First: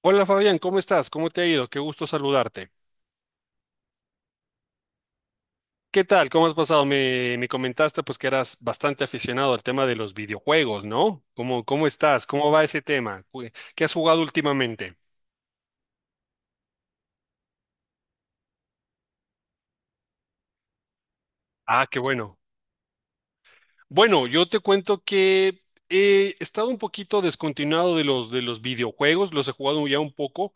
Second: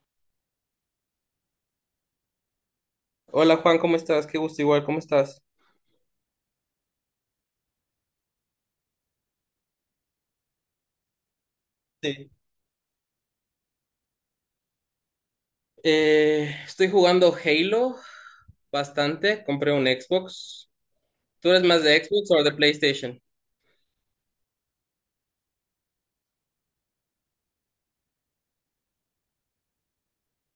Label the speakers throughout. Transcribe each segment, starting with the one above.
Speaker 1: Hola Fabián, ¿cómo estás? ¿Cómo te ha ido? Qué gusto saludarte.
Speaker 2: Hola Juan, ¿cómo estás? Qué gusto, igual, ¿cómo estás?
Speaker 1: ¿Qué tal? ¿Cómo has pasado? Me comentaste, pues, que eras bastante aficionado al tema de los videojuegos, ¿no? ¿Cómo estás?
Speaker 2: Sí.
Speaker 1: ¿Cómo va ese tema? ¿Qué has jugado últimamente?
Speaker 2: Estoy jugando Halo bastante, compré un Xbox. ¿Tú eres más
Speaker 1: Ah, qué
Speaker 2: de Xbox
Speaker 1: bueno.
Speaker 2: o de PlayStation?
Speaker 1: Bueno, yo te cuento que he estado un poquito descontinuado de los videojuegos, los he jugado ya un poco,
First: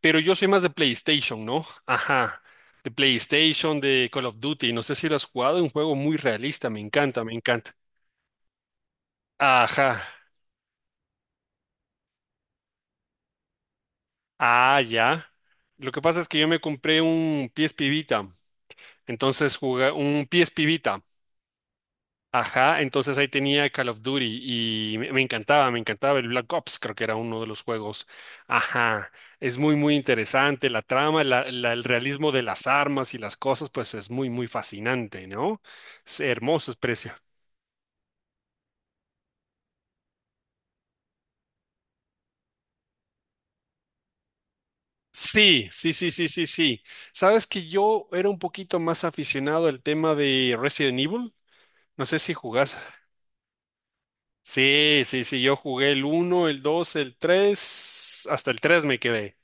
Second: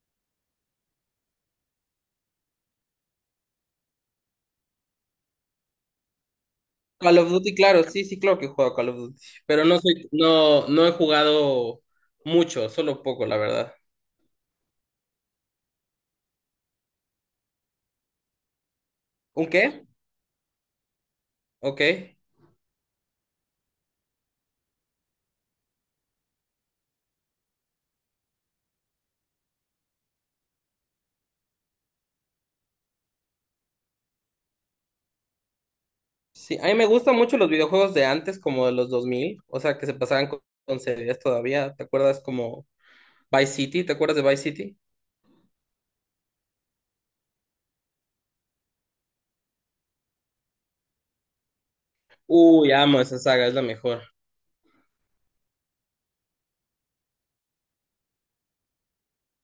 Speaker 1: pero yo soy más de PlayStation, ¿no? Ajá. De PlayStation, de Call of Duty, no sé si lo has jugado, es un juego muy realista, me
Speaker 2: Call
Speaker 1: encanta,
Speaker 2: of
Speaker 1: me
Speaker 2: Duty,
Speaker 1: encanta.
Speaker 2: claro, sí, sí, claro que he jugado Call of Duty, pero no
Speaker 1: Ajá.
Speaker 2: soy, no, no he jugado mucho, solo poco, la verdad.
Speaker 1: Ah, ya. Lo que pasa es que yo me compré un PSP Vita.
Speaker 2: ¿Un
Speaker 1: Entonces
Speaker 2: qué?
Speaker 1: jugué un PSP Vita.
Speaker 2: Ok.
Speaker 1: Ajá, entonces ahí tenía Call of Duty y me encantaba, me encantaba el Black Ops, creo que era uno de los juegos. Ajá, es muy, muy interesante la trama, el realismo de las armas y las cosas, pues es muy, muy fascinante, ¿no? Es
Speaker 2: Sí, a
Speaker 1: hermoso,
Speaker 2: mí
Speaker 1: es
Speaker 2: me
Speaker 1: precio.
Speaker 2: gustan mucho los videojuegos de antes, como de los 2000, o sea, que se pasaban con series todavía. ¿Te acuerdas como Vice City? ¿Te acuerdas de Vice City?
Speaker 1: Sí, sí, sí, sí, sí, sí. Sabes que yo era un poquito más aficionado al tema de Resident Evil. No sé si
Speaker 2: Uy,
Speaker 1: jugás.
Speaker 2: amo esa saga, es la mejor.
Speaker 1: Sí, sí, sí, yo jugué el uno, el 2, el 3, hasta el 3 me quedé,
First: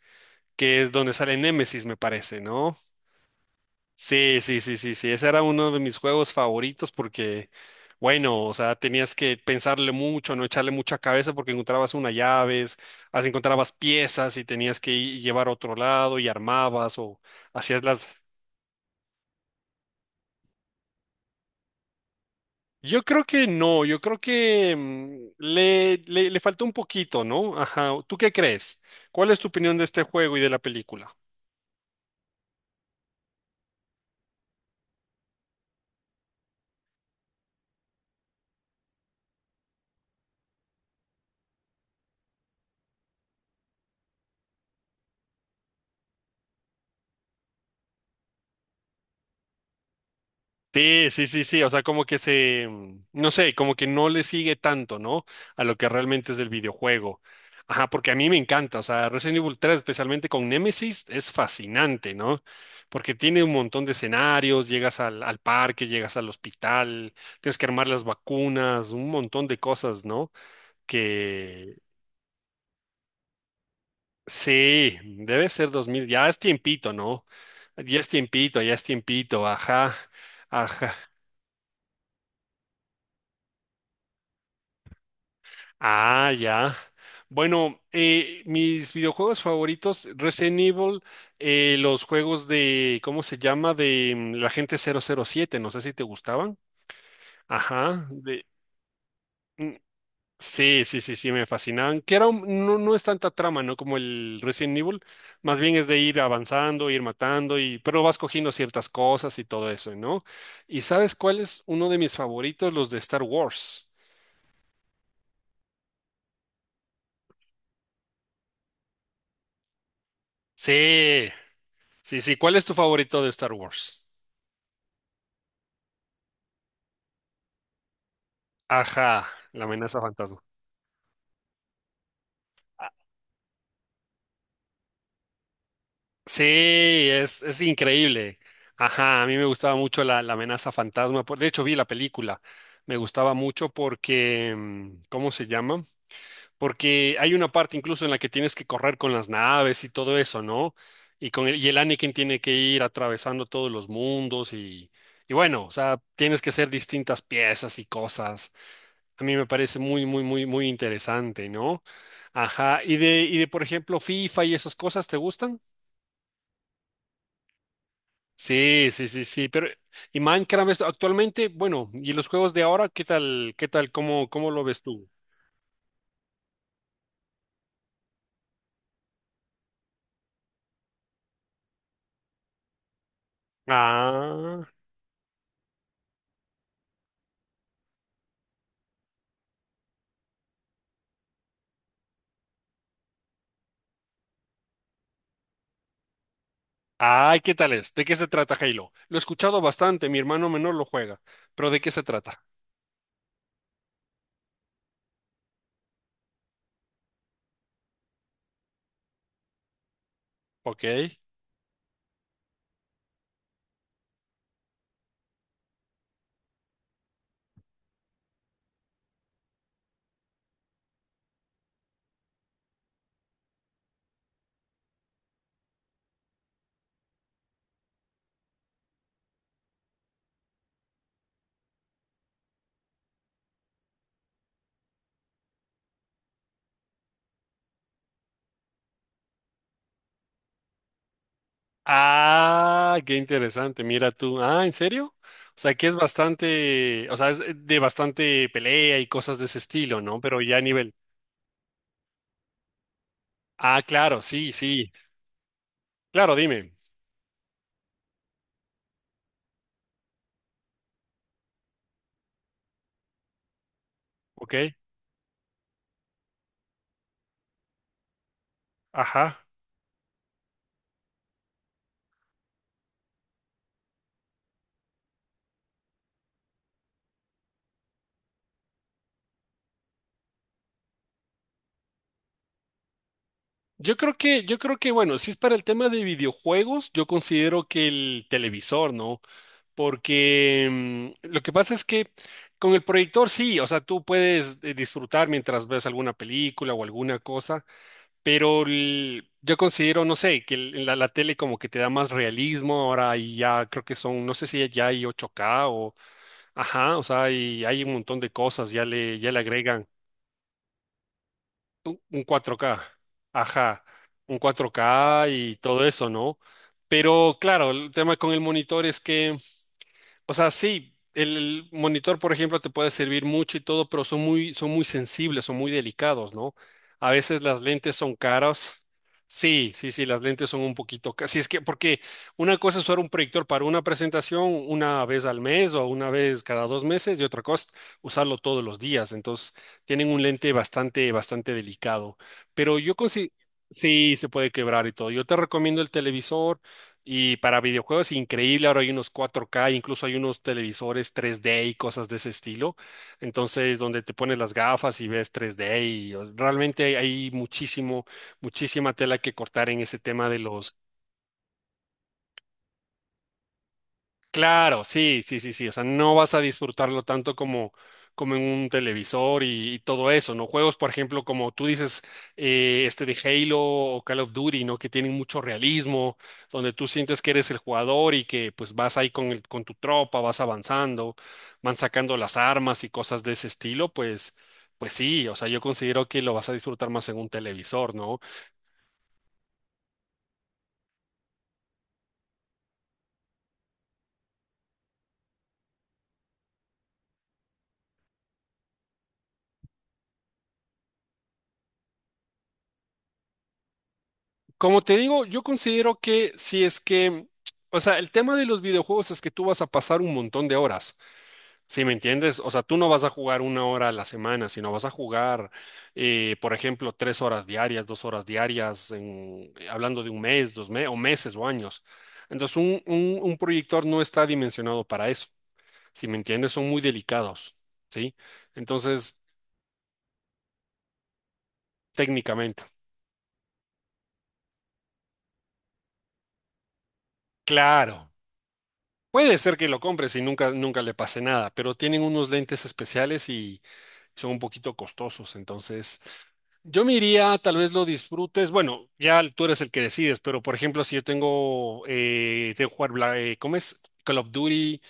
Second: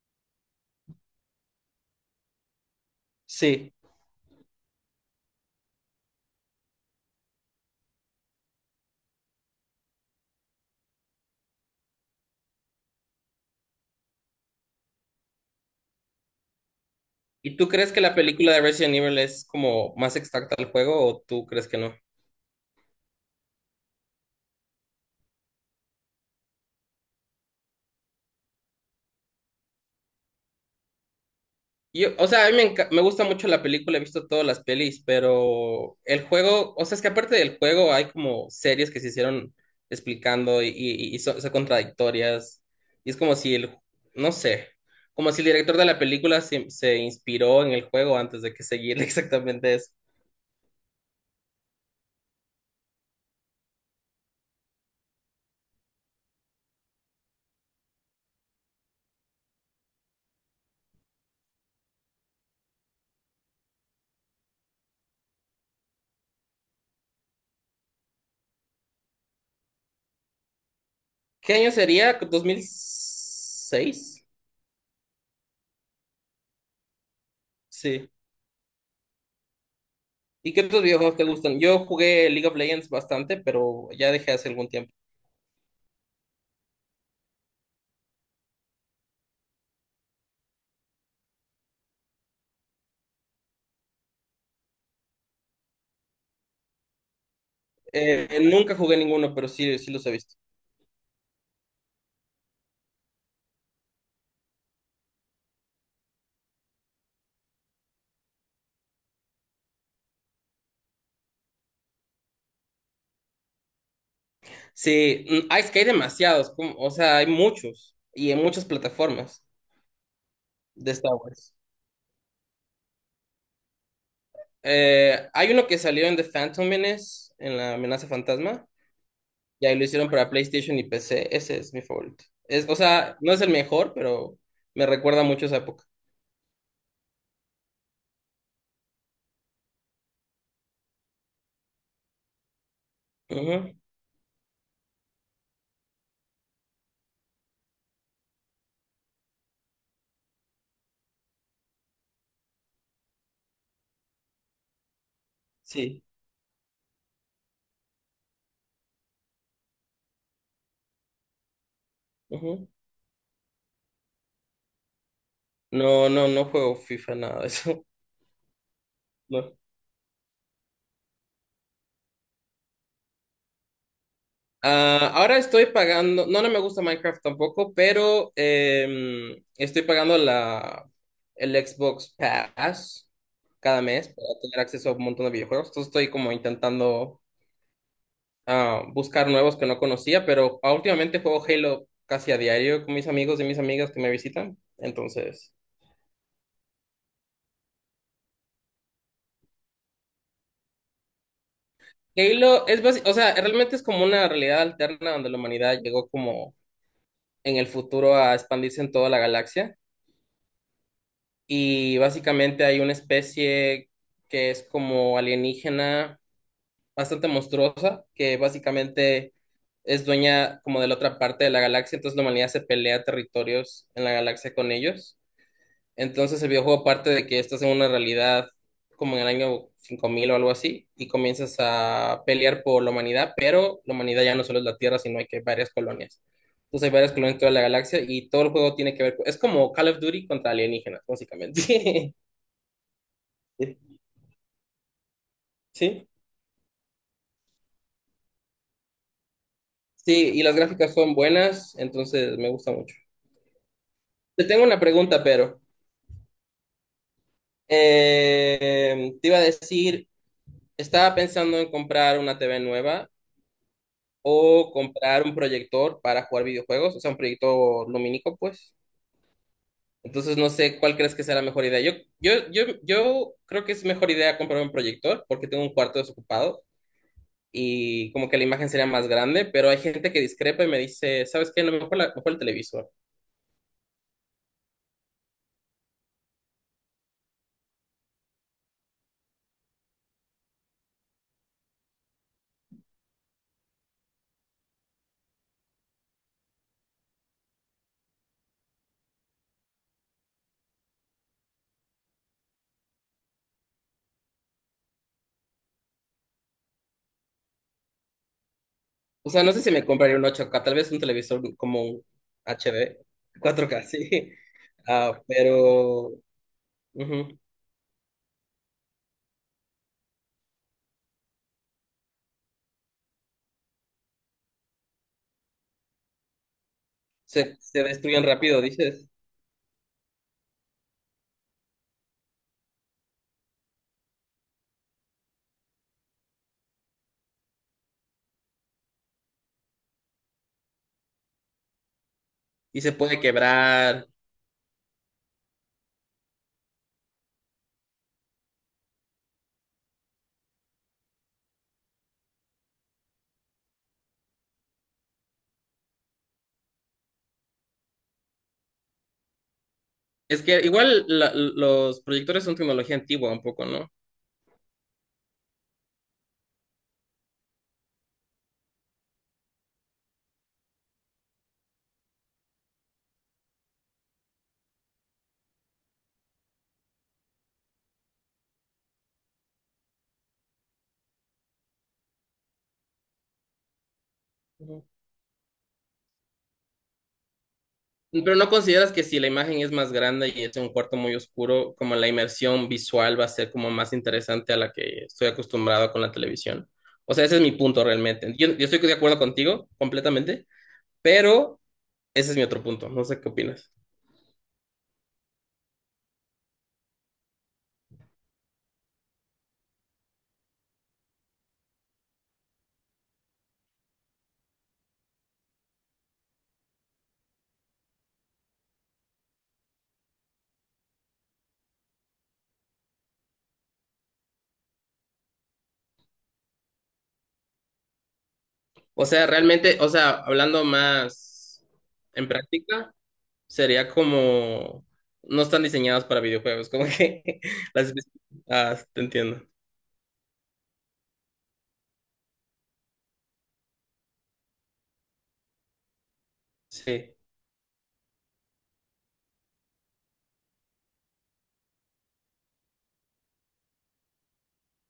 Speaker 1: que es donde sale Nemesis, me parece, ¿no?
Speaker 2: Sí.
Speaker 1: Sí, sí, sí, sí, sí, ese era uno de mis juegos favoritos porque, bueno, o sea, tenías que pensarle mucho, no echarle mucha cabeza porque encontrabas unas llaves, así encontrabas piezas y tenías que llevar a otro lado y armabas o
Speaker 2: ¿Y tú
Speaker 1: hacías
Speaker 2: crees que la
Speaker 1: las.
Speaker 2: película de Resident Evil es como más exacta al juego o tú crees que no?
Speaker 1: Yo creo que no, yo creo que le falta un poquito, ¿no? Ajá, ¿tú qué crees? ¿Cuál es tu opinión de este juego y de la película?
Speaker 2: Yo, o sea, a mí me, me gusta mucho la película, he visto todas las pelis, pero el juego, o sea, es que aparte del juego hay como series que se hicieron explicando y son, son contradictorias. Y es como si no sé, como si el director de la película se, se inspiró en el juego antes de que seguir exactamente eso.
Speaker 1: Sí, sí, sí, sí, o sea, como que se, no sé, como que no le sigue tanto, ¿no? A lo que realmente es el videojuego. Ajá, porque a mí me encanta, o sea, Resident Evil 3, especialmente con Nemesis, es fascinante, ¿no? Porque tiene un montón de escenarios, llegas al parque, llegas al hospital, tienes que armar las vacunas, un montón de cosas, ¿no?
Speaker 2: ¿Qué año
Speaker 1: Que
Speaker 2: sería? ¿2006?
Speaker 1: sí, debe ser 2000, ya es tiempito, ¿no?
Speaker 2: Sí.
Speaker 1: Ya es tiempito, ajá,
Speaker 2: ¿Y qué otros
Speaker 1: ajá,
Speaker 2: videojuegos te gustan? Yo jugué League of Legends bastante, pero ya dejé hace algún tiempo.
Speaker 1: ah, ya. Bueno, mis videojuegos favoritos, Resident Evil, los juegos de, ¿cómo se llama? De la gente 007, no sé si te gustaban. Ajá, de,
Speaker 2: Nunca jugué ninguno, pero
Speaker 1: mm,
Speaker 2: sí, sí los he visto.
Speaker 1: sí, sí, sí, sí, me fascinaban. Que era un- no, no es tanta trama, ¿no? Como el Resident Evil. Más bien es de ir avanzando, ir matando, y, pero vas cogiendo ciertas cosas y todo eso, ¿no? ¿Y sabes cuál es uno de mis favoritos? Los de Star Wars.
Speaker 2: Sí, es que hay demasiados, o sea, hay muchos y en muchas plataformas de Star
Speaker 1: Sí,
Speaker 2: Wars.
Speaker 1: sí, sí. ¿Cuál es tu favorito de Star Wars?
Speaker 2: Hay uno que salió en The Phantom Menace, en la amenaza fantasma,
Speaker 1: Ajá, la
Speaker 2: y ahí lo
Speaker 1: amenaza
Speaker 2: hicieron para
Speaker 1: fantasma.
Speaker 2: PlayStation y PC. Ese es mi favorito. Es, o sea, no es el mejor, pero me recuerda mucho esa época.
Speaker 1: Sí, es increíble. Ajá, a mí me gustaba mucho la amenaza fantasma. De hecho, vi la película. Me gustaba mucho
Speaker 2: Ujú.
Speaker 1: porque, ¿cómo se llama? Porque hay una parte incluso en la que tienes que correr con las naves y todo eso, ¿no? Y y el Anakin tiene que ir atravesando todos los mundos y bueno, o sea,
Speaker 2: Sí.
Speaker 1: tienes que hacer distintas piezas y cosas. A mí me parece muy, muy, muy, muy interesante, ¿no?
Speaker 2: Ujú.
Speaker 1: Ajá. Y de, por ejemplo, FIFA y esas cosas, ¿te gustan?
Speaker 2: No, no, no juego FIFA, nada de eso.
Speaker 1: Sí, sí, sí, sí.
Speaker 2: No.
Speaker 1: Pero, y Minecraft esto, actualmente, bueno, y los juegos de ahora, qué tal, cómo, cómo lo ves tú?
Speaker 2: Ah, ahora estoy pagando, no, no me gusta Minecraft tampoco, pero estoy pagando el Xbox Pass cada mes para tener
Speaker 1: Ah.
Speaker 2: acceso a un montón de videojuegos. Entonces estoy como intentando buscar nuevos que no conocía, pero últimamente juego Halo casi a diario con mis amigos y mis amigas que me visitan. Entonces,
Speaker 1: Ay, ¿qué tal es? ¿De qué se trata Halo? Lo he escuchado bastante, mi hermano menor lo juega, pero ¿de qué se trata?
Speaker 2: Halo es o sea, realmente es como una realidad alterna donde la humanidad llegó como en el futuro a expandirse en toda la galaxia.
Speaker 1: Ok.
Speaker 2: Y básicamente hay una especie que es como alienígena bastante monstruosa, que básicamente es dueña como de la otra parte de la galaxia, entonces la humanidad se pelea territorios en la galaxia con ellos. Entonces el videojuego parte de que estás en una realidad como en el año 5000 o algo así, y comienzas a pelear por la humanidad, pero la humanidad ya no solo es la Tierra, sino hay que varias colonias. Entonces hay varias colonias en toda la galaxia y todo el juego tiene que ver con... Es como Call of Duty contra alienígenas, básicamente.
Speaker 1: Ah, qué interesante,
Speaker 2: Sí,
Speaker 1: mira tú. Ah, ¿en serio? O sea, que es
Speaker 2: sí,
Speaker 1: bastante, o sea, es de bastante pelea y cosas de ese estilo, ¿no?
Speaker 2: sí,
Speaker 1: Pero
Speaker 2: y las
Speaker 1: ya a nivel.
Speaker 2: gráficas son buenas, entonces me gusta mucho.
Speaker 1: Ah, claro,
Speaker 2: Te
Speaker 1: sí,
Speaker 2: tengo una
Speaker 1: sí.
Speaker 2: pregunta, pero
Speaker 1: Claro, dime.
Speaker 2: te iba a decir, estaba pensando en comprar una TV nueva
Speaker 1: Ok.
Speaker 2: o comprar un proyector para jugar videojuegos, o sea, un proyector lumínico, pues.
Speaker 1: Ajá.
Speaker 2: Entonces no sé cuál crees que sea la mejor idea. Yo creo que es mejor idea comprar un proyector porque tengo un cuarto desocupado y como que la imagen sería más grande, pero hay gente que discrepa y me dice, ¿sabes qué? No, mejor, mejor el televisor.
Speaker 1: Yo creo que, bueno, si es para el tema de videojuegos, yo considero que el televisor, ¿no? Porque lo que pasa es que con el proyector sí, o sea, tú puedes disfrutar mientras ves alguna película o alguna cosa, pero yo considero, no sé, que la tele como que te da más realismo. Ahora, y ya creo que son, no sé si ya hay 8K o, ajá, o sea, y hay un montón de cosas,
Speaker 2: O
Speaker 1: ya le
Speaker 2: sea, no sé si me
Speaker 1: agregan
Speaker 2: compraría un 8K, tal vez un televisor como
Speaker 1: un
Speaker 2: un
Speaker 1: un 4K,
Speaker 2: HD, 4K,
Speaker 1: ajá,
Speaker 2: sí.
Speaker 1: un cuatro
Speaker 2: Ah,
Speaker 1: k y todo eso,
Speaker 2: pero
Speaker 1: ¿no? Pero
Speaker 2: ujú.
Speaker 1: claro, el tema con el monitor es que, o sea, sí, el monitor, por ejemplo, te puede servir mucho y todo, pero son muy sensibles, son muy delicados, ¿no? A veces
Speaker 2: Se,
Speaker 1: las
Speaker 2: se
Speaker 1: lentes son
Speaker 2: destruyen rápido,
Speaker 1: caras.
Speaker 2: dices,
Speaker 1: Sí, sí, sí, las lentes son un poquito caras. Sí, es que, porque una cosa es usar un proyector para una presentación una vez al mes o una vez cada dos meses y otra cosa, usarlo todos los días. Entonces, tienen un lente bastante, bastante delicado. Pero
Speaker 2: y se
Speaker 1: yo
Speaker 2: puede
Speaker 1: considero,
Speaker 2: quebrar.
Speaker 1: sí, se puede quebrar y todo. Yo te recomiendo el televisor. Y para videojuegos, increíble, ahora hay unos 4K, incluso hay unos televisores 3D y cosas de ese estilo. Entonces, donde te pones las gafas y ves 3D y realmente hay muchísimo, muchísima tela que cortar en ese tema de
Speaker 2: Es que
Speaker 1: los.
Speaker 2: igual los proyectores son tecnología antigua un poco, ¿no?
Speaker 1: Claro, sí, sí, sí, sí. O sea, no vas a disfrutarlo tanto como, como en un televisor y todo eso, ¿no? Juegos, por ejemplo, como tú dices, este de Halo o Call of Duty, ¿no? Que tienen mucho realismo, donde tú sientes que eres el jugador y que pues vas ahí con con tu tropa, vas avanzando, van sacando las armas y cosas de ese estilo, pues,
Speaker 2: Ujú.
Speaker 1: pues sí, o sea, yo considero que lo vas a disfrutar más en un televisor, ¿no?
Speaker 2: Pero ¿no consideras que si la imagen es más grande y es en un cuarto muy oscuro, como la inmersión visual va a ser como más interesante a la que estoy acostumbrado con la televisión? O sea, ese es mi punto realmente. Yo estoy de acuerdo contigo completamente, pero ese es mi otro punto, no sé qué opinas.
Speaker 1: Como te digo, yo considero que si es que, o sea, el tema de los videojuegos es que tú vas a pasar un montón de horas, ¿sí me entiendes? O sea, tú no vas a jugar una hora a la semana, sino vas a jugar, por ejemplo, tres horas diarias, dos horas diarias, hablando de un mes, dos meses, o meses o años. Entonces, un proyector no está dimensionado para eso, ¿sí me entiendes? Son muy delicados, ¿sí?
Speaker 2: O
Speaker 1: Entonces,
Speaker 2: sea, realmente, o sea, hablando más en
Speaker 1: técnicamente.
Speaker 2: práctica, sería como no están diseñadas para videojuegos, como que las...
Speaker 1: Claro,
Speaker 2: Ah, te
Speaker 1: puede
Speaker 2: entiendo.
Speaker 1: ser que lo compres y nunca, nunca le pase nada, pero tienen unos lentes especiales y son un poquito costosos. Entonces, yo me
Speaker 2: Sí.
Speaker 1: iría, tal vez lo disfrutes. Bueno, ya tú eres el que decides, pero por ejemplo, si yo tengo, tengo que jugar, ¿cómo es? Call of Duty,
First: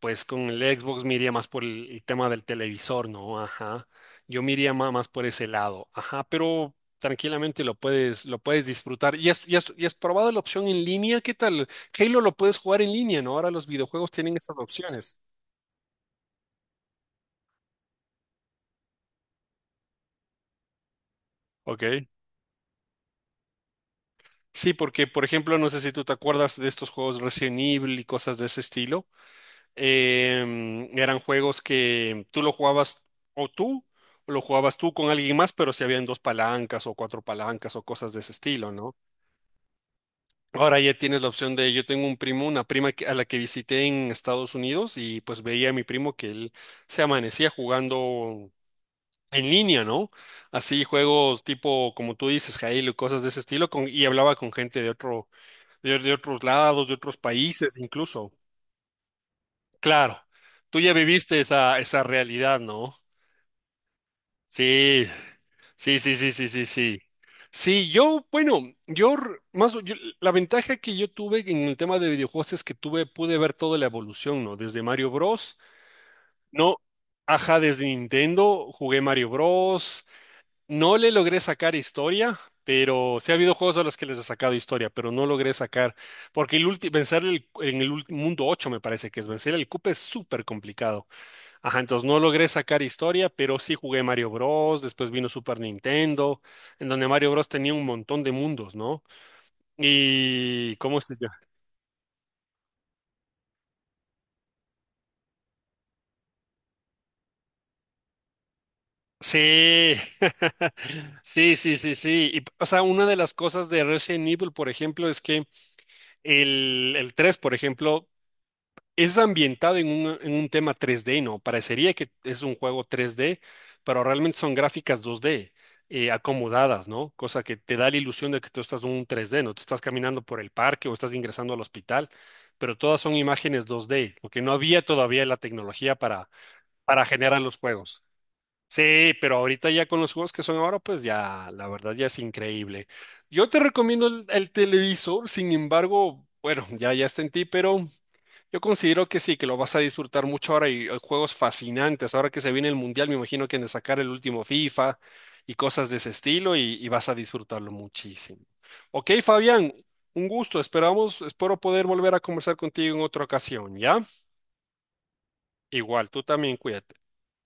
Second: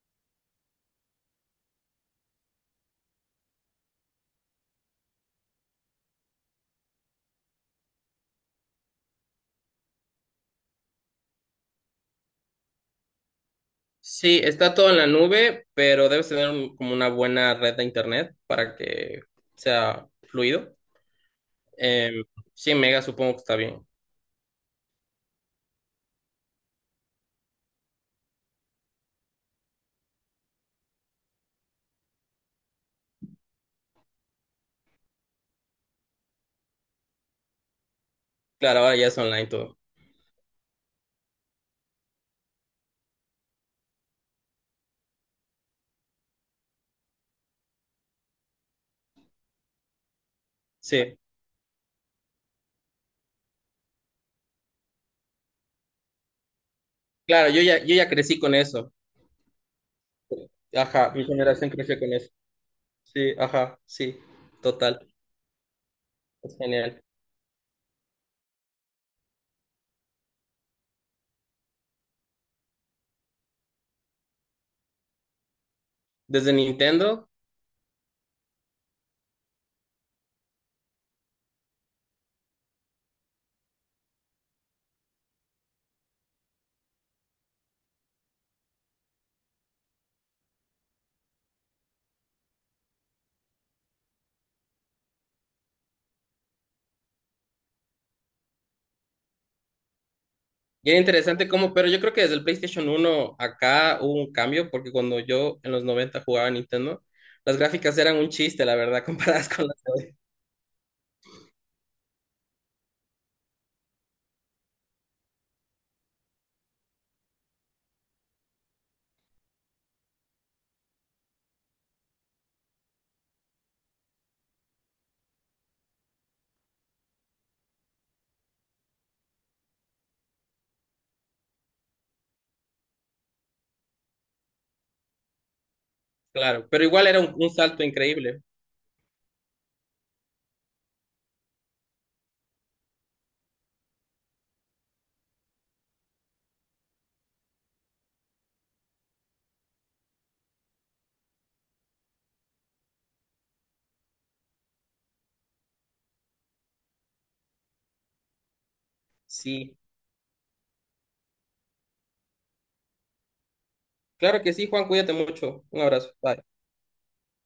Speaker 1: pues con el Xbox me iría más por el tema del televisor, ¿no? Ajá. Yo me iría más, por ese lado. Ajá, pero tranquilamente lo puedes disfrutar. ¿Y has probado la opción en línea? ¿Qué tal? Halo lo puedes jugar en línea, ¿no? Ahora los videojuegos tienen
Speaker 2: Sí,
Speaker 1: esas
Speaker 2: está todo en la
Speaker 1: opciones.
Speaker 2: nube, pero debes tener como una buena red de internet para que sea fluido.
Speaker 1: Ok.
Speaker 2: Em, 100 megas supongo que está bien.
Speaker 1: Sí, porque, por ejemplo, no sé si tú te acuerdas de estos juegos Resident Evil y cosas de ese estilo. Eran juegos que tú lo jugabas o tú, o lo jugabas tú con alguien más, pero si habían dos palancas o cuatro palancas o cosas de ese estilo,
Speaker 2: Claro,
Speaker 1: ¿no?
Speaker 2: ahora ya es online todo.
Speaker 1: Ahora ya tienes la opción de, yo tengo un primo, una prima a la que visité en Estados Unidos y pues veía a mi primo que él se amanecía jugando en línea, ¿no? Así
Speaker 2: Sí.
Speaker 1: juegos tipo, como tú dices, Jail, cosas de ese estilo, y hablaba con gente de otro, de otros lados, de otros
Speaker 2: Claro,
Speaker 1: países
Speaker 2: yo ya
Speaker 1: incluso.
Speaker 2: crecí con eso.
Speaker 1: Claro. Tú ya
Speaker 2: Ajá, mi
Speaker 1: viviste
Speaker 2: generación
Speaker 1: esa,
Speaker 2: creció
Speaker 1: esa
Speaker 2: con eso.
Speaker 1: realidad, ¿no?
Speaker 2: Sí, ajá, sí, total,
Speaker 1: Sí, sí, sí, sí, sí,
Speaker 2: es
Speaker 1: sí, sí.
Speaker 2: genial.
Speaker 1: Sí, yo, bueno, más, la ventaja que yo tuve en el tema de videojuegos es que tuve, pude ver toda la evolución, ¿no? Desde Mario Bros.
Speaker 2: Desde
Speaker 1: No,
Speaker 2: Nintendo,
Speaker 1: ajá, desde Nintendo jugué Mario Bros. No le logré sacar historia, pero sí ha habido juegos a los que les he sacado historia, pero no logré sacar, porque vencer mundo 8 me parece que es vencer el cupe es súper complicado. Ajá, entonces no logré sacar historia, pero sí jugué Mario Bros. Después vino Super Nintendo, en donde Mario Bros. Tenía un montón de mundos, ¿no? Y ¿cómo
Speaker 2: bien
Speaker 1: se llama?
Speaker 2: interesante cómo, pero yo creo que desde el PlayStation uno acá hubo un cambio, porque cuando yo en los 90 jugaba a Nintendo, las gráficas eran un chiste, la verdad, comparadas con las de
Speaker 1: Sí,
Speaker 2: hoy.
Speaker 1: sí, sí, sí, sí. Y, o sea, una de las cosas de Resident Evil, por ejemplo, es que el 3, por ejemplo, es ambientado en un tema 3D, ¿no? Parecería que es un juego 3D, pero realmente son gráficas 2D, acomodadas, ¿no? Cosa que te da la ilusión de que tú estás en un 3D, ¿no? Te estás caminando por el parque o estás ingresando al hospital, pero todas son imágenes 2D, porque no había todavía la tecnología
Speaker 2: Claro, pero
Speaker 1: para
Speaker 2: igual era
Speaker 1: generar
Speaker 2: un
Speaker 1: los
Speaker 2: salto
Speaker 1: juegos.
Speaker 2: increíble.
Speaker 1: Sí, pero ahorita ya con los juegos que son ahora, pues ya, la verdad ya es increíble. Yo te recomiendo el televisor, sin embargo, bueno, ya, ya está en ti, pero... Yo considero que sí, que lo vas a disfrutar mucho ahora y hay juegos fascinantes. Ahora que se viene el Mundial, me imagino que han de sacar el último FIFA y cosas de ese estilo y vas a disfrutarlo muchísimo. Ok, Fabián,
Speaker 2: Sí,
Speaker 1: un gusto. Esperamos, espero poder volver a conversar contigo en otra ocasión, ¿ya?
Speaker 2: claro que sí, Juan, cuídate mucho. Un
Speaker 1: Igual,
Speaker 2: abrazo.
Speaker 1: tú
Speaker 2: Bye.
Speaker 1: también cuídate.